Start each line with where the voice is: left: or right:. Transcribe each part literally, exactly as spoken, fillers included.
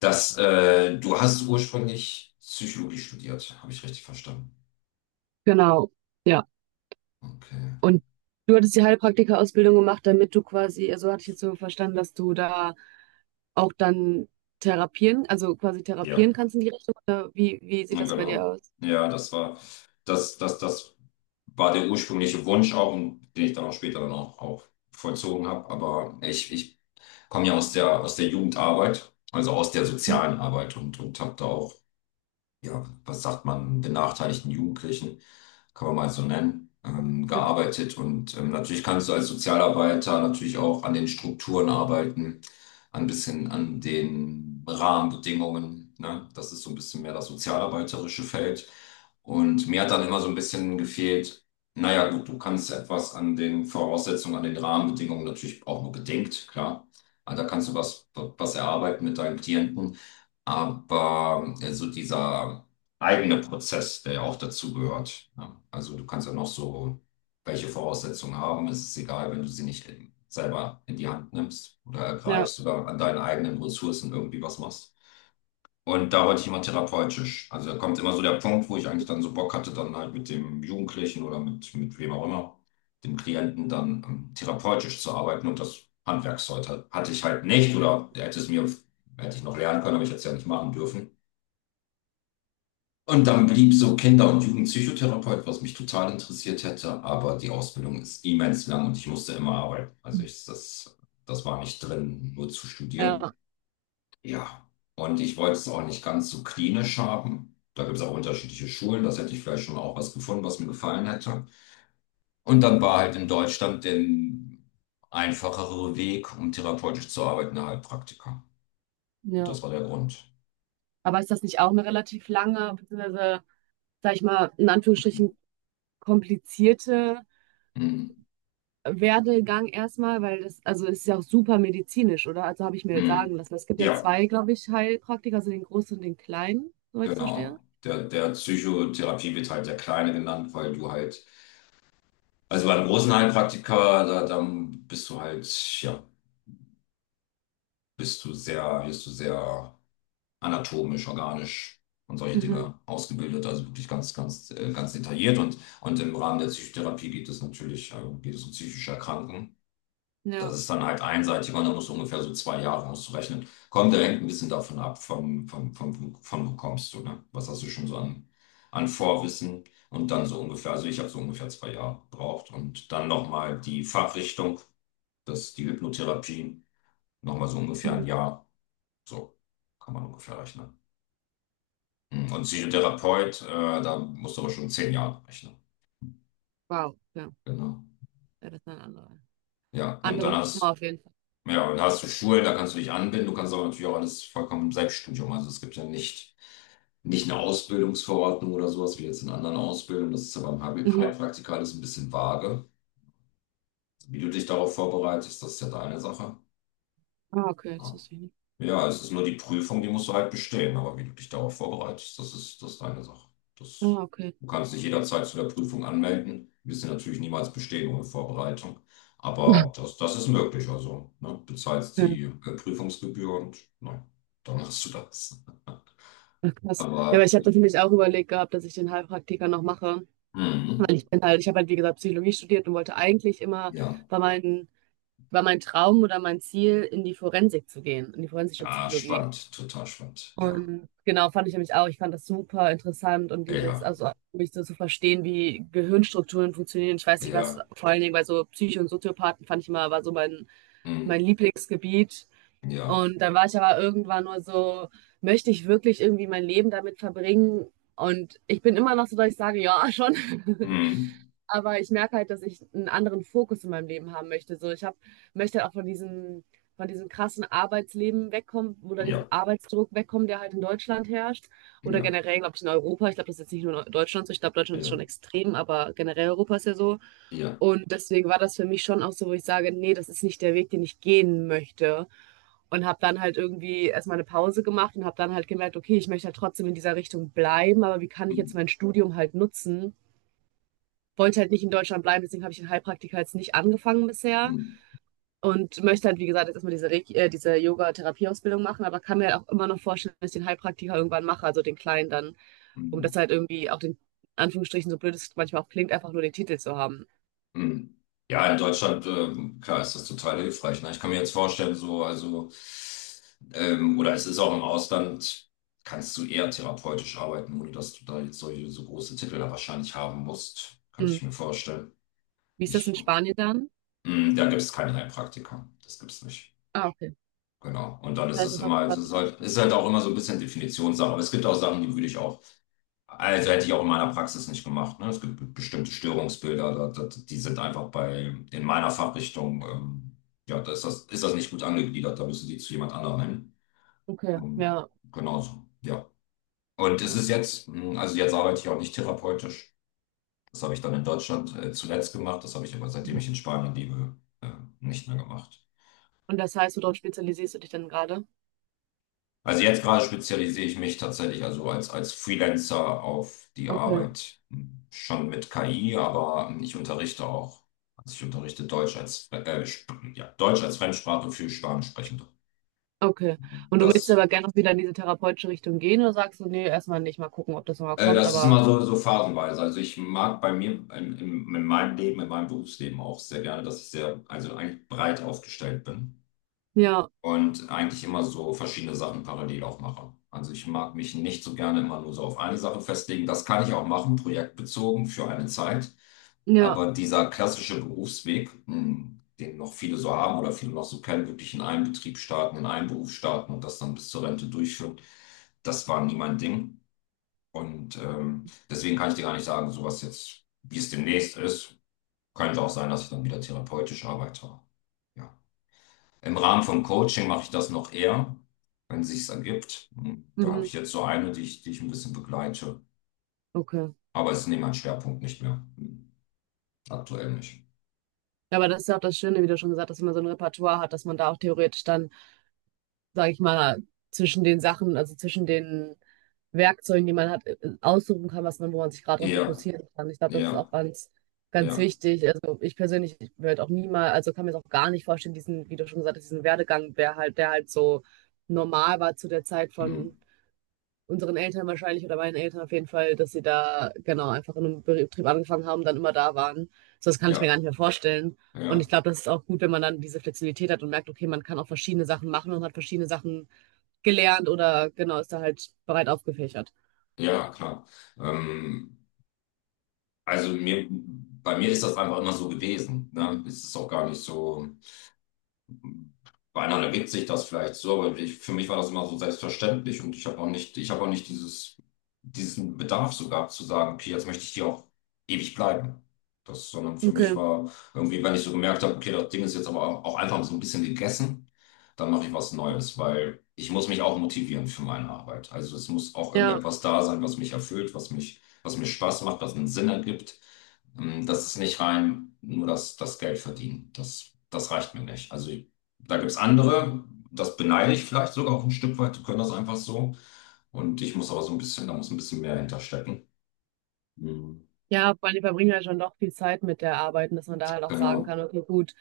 left: Das, äh, du hast ursprünglich Psychologie studiert, habe ich richtig verstanden.
right: Genau, ja.
left: Okay.
right: Und du hattest die Heilpraktika-Ausbildung gemacht, damit du quasi, also hatte ich jetzt so verstanden, dass du da auch dann therapieren, also quasi
left: Ja,
right: therapieren kannst in die Richtung, oder wie, wie sieht
left: na
right: das bei dir
left: genau.
right: aus?
left: Ja, das war, das, das, das war der ursprüngliche Wunsch auch, und den ich dann auch später dann auch, auch vollzogen habe. Aber ich, ich komme ja aus der, aus der Jugendarbeit, also aus der
right: Mhm.
left: sozialen Arbeit und, und habe da auch, ja, was sagt man, benachteiligten Jugendlichen, kann man mal so nennen, ähm,
right: Ja,
left: gearbeitet. Und ähm, natürlich kannst du als Sozialarbeiter natürlich auch an den Strukturen arbeiten, ein bisschen an den Rahmenbedingungen. Ne? Das ist so ein bisschen mehr das sozialarbeiterische Feld. Und mir hat dann immer so ein bisschen gefehlt, naja, gut, du kannst etwas an den Voraussetzungen, an den Rahmenbedingungen natürlich auch nur bedingt, klar. Aber da kannst du was, was erarbeiten mit deinen Klienten. Aber äh, so dieser eigene Prozess, der ja auch dazu gehört. Ja. Also du kannst ja noch so welche Voraussetzungen haben. Es ist egal, wenn du sie nicht in, selber in die Hand nimmst oder
right: ja,
left: ergreifst oder an deinen eigenen Ressourcen irgendwie was machst. Und da wollte ich immer therapeutisch. Also da kommt immer so der Punkt, wo ich eigentlich dann so Bock hatte, dann halt mit dem Jugendlichen oder mit, mit wem auch immer, dem Klienten dann ähm, therapeutisch zu arbeiten. Und das Handwerkszeug hat- hatte ich halt nicht oder hätte es mir, hätte ich noch lernen können, aber ich hätte es ja nicht machen dürfen. Und dann blieb so Kinder- und Jugendpsychotherapeut, was mich total interessiert hätte, aber die Ausbildung ist immens lang und ich musste immer arbeiten. Also ich, das, das war nicht drin, nur zu
right: ja.
left: studieren. Ja, und ich wollte es auch nicht ganz so klinisch haben. Da gibt es auch unterschiedliche Schulen. Das hätte ich vielleicht schon auch was gefunden, was mir gefallen hätte. Und dann war halt in Deutschland der einfachere Weg, um therapeutisch zu arbeiten, der Heilpraktiker.
right: ja.
left: Das war der Grund.
right: Aber ist das nicht auch eine relativ lange, beziehungsweise, sag ich mal, in Anführungsstrichen komplizierte
left: Hm.
right: Werdegang erstmal, weil das, also es ist ja auch super medizinisch, oder? Also habe ich mir jetzt sagen
left: Hm.
right: lassen. Es gibt ja
left: Ja,
right: zwei, glaube ich, Heilpraktiker, also den großen und den kleinen, soweit ich das verstehe.
left: genau. Der, der Psychotherapie wird halt der Kleine genannt, weil du halt, also bei einem großen Heilpraktiker, da, dann bist du halt, ja, bist du sehr, wirst du sehr anatomisch, organisch und solche
right: Mhm.
left: Dinge ausgebildet, also wirklich ganz, ganz, äh, ganz detailliert. Und, und im Rahmen der Psychotherapie geht es natürlich, äh, geht es um psychische Erkrankungen. Das
right: Ja.
left: ist dann halt einseitiger und da musst du ungefähr so zwei Jahre auszurechnen, kommt, der hängt ein bisschen davon ab, vom, vom, vom, von wo kommst du, ne? Was hast du schon so an, an Vorwissen? Und dann so ungefähr, also ich habe so ungefähr zwei Jahre gebraucht. Und dann nochmal die Fachrichtung, das, die Hypnotherapie, nochmal so ungefähr
right: Mhm.
left: ein Jahr. So kann man ungefähr rechnen. Mhm. Und Psychotherapeut, äh, da musst du aber schon zehn Jahre rechnen.
right: Wow, ja.
left: Genau.
right: Ja, das ist eine andere.
left: Ja, und
right: Andere
left: dann
right: Nummer
left: hast,
right: auf jeden Fall.
left: ja, und hast du Schulen, da kannst du dich anbinden, du kannst aber natürlich auch alles vollkommen im Selbststudium. Also es gibt ja nicht, nicht eine Ausbildungsverordnung oder sowas wie jetzt in anderen Ausbildungen. Das ist ja beim Heil-
right: Mhm.
left: Heilpraktiker alles ein bisschen vage. Wie du dich darauf vorbereitest, das ist ja deine Sache.
right: Ah, okay, das
left: Ja.
right: wusste ich nicht.
left: Ja, es ist nur die Prüfung, die musst du halt bestehen. Aber wie du dich darauf vorbereitest, das ist, das ist deine Sache. Das,
right: Ah, okay.
left: du kannst dich jederzeit zu der Prüfung anmelden. Wirst sie natürlich niemals bestehen ohne Vorbereitung. Aber das, das ist möglich. Also, ne, bezahlst
right: Okay.
left: die äh, Prüfungsgebühr und na, dann machst du das.
right: Ach, krass. Ja, aber
left: Aber,
right: ich hatte nämlich auch überlegt gehabt, dass ich den Heilpraktiker noch mache.
left: mhm,
right: Weil ich bin halt, ich habe halt, wie gesagt, Psychologie studiert und wollte eigentlich immer
left: ja,
right: bei meinen, war mein Traum oder mein Ziel, in die Forensik zu gehen, in die forensische
left: ja,
right: Psychologie.
left: spannend, total spannend. Ja,
right: Und genau, fand ich nämlich auch. Ich fand das super interessant und dieses,
left: ja,
right: also mich so zu verstehen, wie Gehirnstrukturen funktionieren. Ich weiß nicht, was,
left: ja,
right: vor allen Dingen bei so Psycho- und Soziopathen fand ich immer, war so mein, mein
left: mm,
right: Lieblingsgebiet.
left: ja,
right: Und dann war ich aber irgendwann nur so, möchte ich wirklich irgendwie mein Leben damit verbringen? Und ich bin immer noch so, dass ich sage, ja, schon.
left: mm,
right: Aber ich merke halt, dass ich einen anderen Fokus in meinem Leben haben möchte. So, ich habe möchte halt auch von diesem von diesem krassen Arbeitsleben wegkommen oder diesem
left: ja,
right: Arbeitsdruck wegkommen, der halt in Deutschland herrscht oder
left: ja,
right: generell, glaube ich, in Europa. Ich glaube, das ist jetzt nicht nur in Deutschland so. Ich glaube, Deutschland ist
left: ja,
right: schon extrem, aber generell Europa ist ja so.
left: ja,
right: Und deswegen war das für mich schon auch so, wo ich sage: nee, das ist nicht der Weg, den ich gehen möchte.“ Und habe dann halt irgendwie erst mal 'ne Pause gemacht und habe dann halt gemerkt: „Okay, ich möchte halt trotzdem in dieser Richtung bleiben, aber wie kann ich jetzt
left: mm,
right: mein Studium halt nutzen, wollte halt nicht in Deutschland bleiben, deswegen habe ich den Heilpraktiker jetzt nicht angefangen bisher
left: mm,
right: und möchte halt, wie gesagt, jetzt erstmal diese, äh, diese Yoga-Therapieausbildung machen, aber kann mir halt auch immer noch vorstellen, dass ich den Heilpraktiker irgendwann mache, also den kleinen dann, um das
left: mm.
right: halt irgendwie auch den, in Anführungsstrichen, so blöd es manchmal auch klingt, einfach nur den Titel zu haben.
left: Hm. Ja, in Deutschland, ähm, klar, ist das total hilfreich. Ne? Ich kann mir jetzt vorstellen, so, also, ähm, oder es ist auch im Ausland, kannst du eher therapeutisch arbeiten, ohne dass du da jetzt solche so große Titel da wahrscheinlich haben musst, könnte
right: Mhm.
left: ich mir vorstellen.
right: Wie ist das
left: Ich,
right: in Spanien dann?
left: hm, da gibt es keinen Heilpraktiker. Das gibt es nicht.
right: Ah, okay.
left: Genau. Und dann
right: Das
left: ist
right: heißt,
left: es
right: das hast
left: immer,
right: du
left: also
right: gerade
left: es ist
right: wieder.
left: halt, ist halt auch immer so ein bisschen Definitionssache. Aber es gibt auch Sachen, die würde ich auch. Also hätte ich auch in meiner Praxis nicht gemacht. Ne? Es gibt be- bestimmte Störungsbilder, da, da, die sind einfach bei, in meiner Fachrichtung, ähm, ja, da ist das, ist das nicht gut angegliedert, da müssen die zu jemand anderem hin.
right: Okay,
left: Und
right: ja.
left: genauso, ja. Und es
right: ja.
left: ist jetzt, mh, also jetzt arbeite ich auch nicht therapeutisch. Das habe ich dann in Deutschland äh, zuletzt gemacht, das habe ich aber seitdem ich in Spanien lebe, äh, nicht mehr gemacht.
right: Und das heißt, worauf spezialisierst du dich dann gerade?
left: Also jetzt gerade spezialisiere ich mich tatsächlich also als, als Freelancer auf die
right: Okay,
left: Arbeit, hm, schon mit K I, aber hm, ich unterrichte auch, also ich unterrichte Deutsch als, äh, Sp- ja, Deutsch als Fremdsprache für Spanischsprechende.
right: okay. Und du möchtest
left: Das,
right: aber gerne auch wieder in diese therapeutische Richtung gehen oder sagst du, nee, erstmal nicht, mal gucken, ob das nochmal
left: äh,
right: kommt,
left: das ist
right: aber
left: immer so, so phasenweise. Also ich mag bei mir in, in, in meinem Leben, in meinem Berufsleben auch sehr gerne, dass ich sehr, also eigentlich breit aufgestellt bin.
right: ja.
left: Und eigentlich immer so verschiedene Sachen parallel auch mache. Also ich mag mich nicht so gerne immer nur so auf eine Sache festlegen. Das kann ich auch machen, projektbezogen für eine Zeit.
right: Ja,
left: Aber dieser klassische Berufsweg, mh, den noch viele so haben oder viele noch so kennen, wirklich in einem Betrieb starten, in einem Beruf starten und das dann bis zur Rente durchführen, das war nie mein Ding. Und ähm, deswegen kann ich dir gar nicht sagen, so was jetzt, wie es demnächst ist. Könnte auch sein, dass ich dann wieder therapeutisch arbeite. Ja. Im Rahmen von Coaching mache ich das noch eher, wenn es sich ergibt. Und da habe
right: mhm,
left: ich jetzt so eine, die ich, die ich ein bisschen begleite.
right: okay.
left: Aber es ist nicht mein Schwerpunkt nicht mehr. Hm. Aktuell nicht.
right: Ja, aber das ist ja auch das Schöne, wie du schon gesagt hast, wenn man so ein Repertoire hat, dass man da auch theoretisch dann, sage ich mal, zwischen den Sachen, also zwischen den Werkzeugen, die man hat, äh, aussuchen kann, was man, wo man sich gerade darauf
left: Ja,
right: fokussieren kann. Ich glaube, das ist auch
left: ja,
right: ganz, ganz
left: ja,
right: wichtig. Also ich persönlich werde auch niemals, also kann mir das auch gar nicht vorstellen, diesen, wie du schon gesagt hast, diesen Werdegang, der halt, der halt so normal war zu der Zeit
left: hm.
right: von unseren Eltern wahrscheinlich oder meinen Eltern auf jeden Fall, dass sie da genau einfach in einem Betrieb angefangen haben, dann immer da waren. So, das kann ich mir
left: Ja,
right: gar nicht mehr vorstellen. Und ich
left: ja,
right: glaube, das ist auch gut, wenn man dann diese Flexibilität hat und merkt, okay, man kann auch verschiedene Sachen machen und hat verschiedene Sachen gelernt oder genau, ist da halt breit aufgefächert.
left: ja, klar. Ähm, also mir, bei mir ist das einfach immer so gewesen. Ne? Es ist auch gar nicht so. Bei anderen ergibt sich das vielleicht so, aber ich, für mich war das immer so selbstverständlich und ich habe auch nicht, ich habe auch nicht dieses, diesen Bedarf so gehabt zu sagen, okay, jetzt möchte ich hier auch ewig bleiben. Das, sondern für mich
right: Okay.
left: war irgendwie, wenn ich so gemerkt habe, okay, das Ding ist jetzt aber auch auch einfach so ein bisschen gegessen, dann mache ich was Neues, weil ich muss mich auch motivieren für meine Arbeit. Also es muss auch
right: Ja.
left: irgendetwas da sein, was mich erfüllt, was mich, was mir Spaß macht, was einen Sinn ergibt. Ähm, Das ist nicht rein nur das, das Geld verdienen. Das, das reicht mir nicht. Also da gibt es andere, das beneide ich vielleicht sogar auch ein Stück weit, die können das einfach so. Und ich muss aber so ein bisschen, da muss ein bisschen mehr hinterstecken. Mhm.
right: Ja, vor allem die verbringen ja schon doch viel Zeit mit der Arbeit und dass man da halt auch sagen
left: Genau.
right: kann, okay, gut,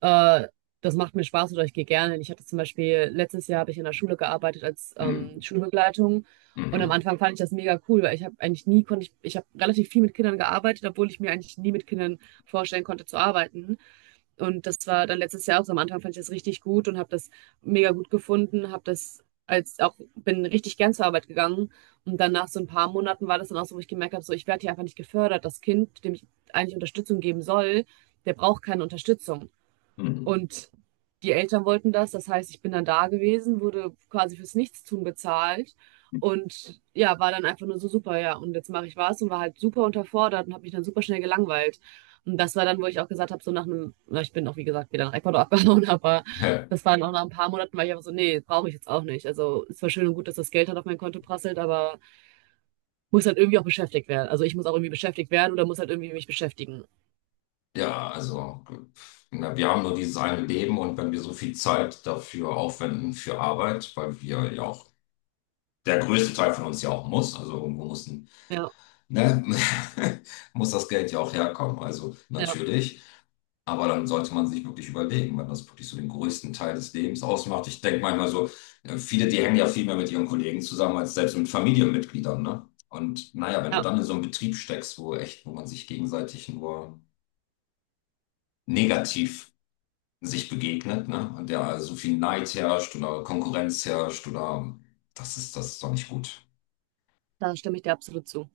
right: äh, das macht mir Spaß oder ich gehe gerne. Hin. Ich hatte zum Beispiel, letztes Jahr habe ich in der Schule gearbeitet als ähm,
left: Mhm.
right: Schulbegleitung und am
left: Mhm.
right: Anfang fand ich das mega cool, weil ich habe eigentlich nie, konnte ich, ich habe relativ viel mit Kindern gearbeitet, obwohl ich mir eigentlich nie mit Kindern vorstellen konnte zu arbeiten. Und das war dann letztes Jahr auch so. Am Anfang fand ich das richtig gut und habe das mega gut gefunden, habe das als auch, bin richtig gern zur Arbeit gegangen. Und dann nach so ein paar Monaten war das dann auch so, wo ich gemerkt habe, so ich werde hier einfach nicht gefördert. Das Kind, dem ich eigentlich Unterstützung geben soll, der braucht keine Unterstützung.
left: Mhm.
right: Und die Eltern wollten das. Das heißt, ich bin dann da gewesen, wurde quasi fürs Nichtstun bezahlt und ja, war dann einfach nur so super, ja. Und jetzt mache ich was und war halt super unterfordert und habe mich dann super schnell gelangweilt. Und das war dann, wo ich auch gesagt habe, so nach einem, na, ich bin auch wie gesagt wieder nach Ecuador abgehauen, aber
left: Ja,
right: das war dann auch nach ein paar Monaten, weil ich einfach so, nee, brauche ich jetzt auch nicht. Also es war schön und gut, dass das Geld halt auf mein Konto prasselt, aber muss halt irgendwie auch beschäftigt werden. Also ich muss auch irgendwie beschäftigt werden oder muss halt irgendwie mich beschäftigen.
left: ja, also pf, na, wir haben nur dieses eine Leben und wenn wir so viel Zeit dafür aufwenden für Arbeit, weil wir ja auch, der größte Teil von uns ja auch muss, also irgendwo muss, ein-
right: Ja,
left: ne, muss das Geld ja auch herkommen. Also
right: ja,
left: natürlich. Aber dann sollte man sich wirklich überlegen, wenn das wirklich so den größten Teil des Lebens ausmacht. Ich denke manchmal so, äh, viele, die hängen ja viel mehr mit ihren Kollegen zusammen als selbst mit Familienmitgliedern, ne? Und naja, wenn du
right: ja,
left: dann in so einem Betrieb steckst, wo echt, wo man sich gegenseitig nur negativ sich begegnet, ne? Und der so viel Neid herrscht oder Konkurrenz herrscht oder das ist, das ist doch nicht gut.
right: da stimme ich dir absolut zu.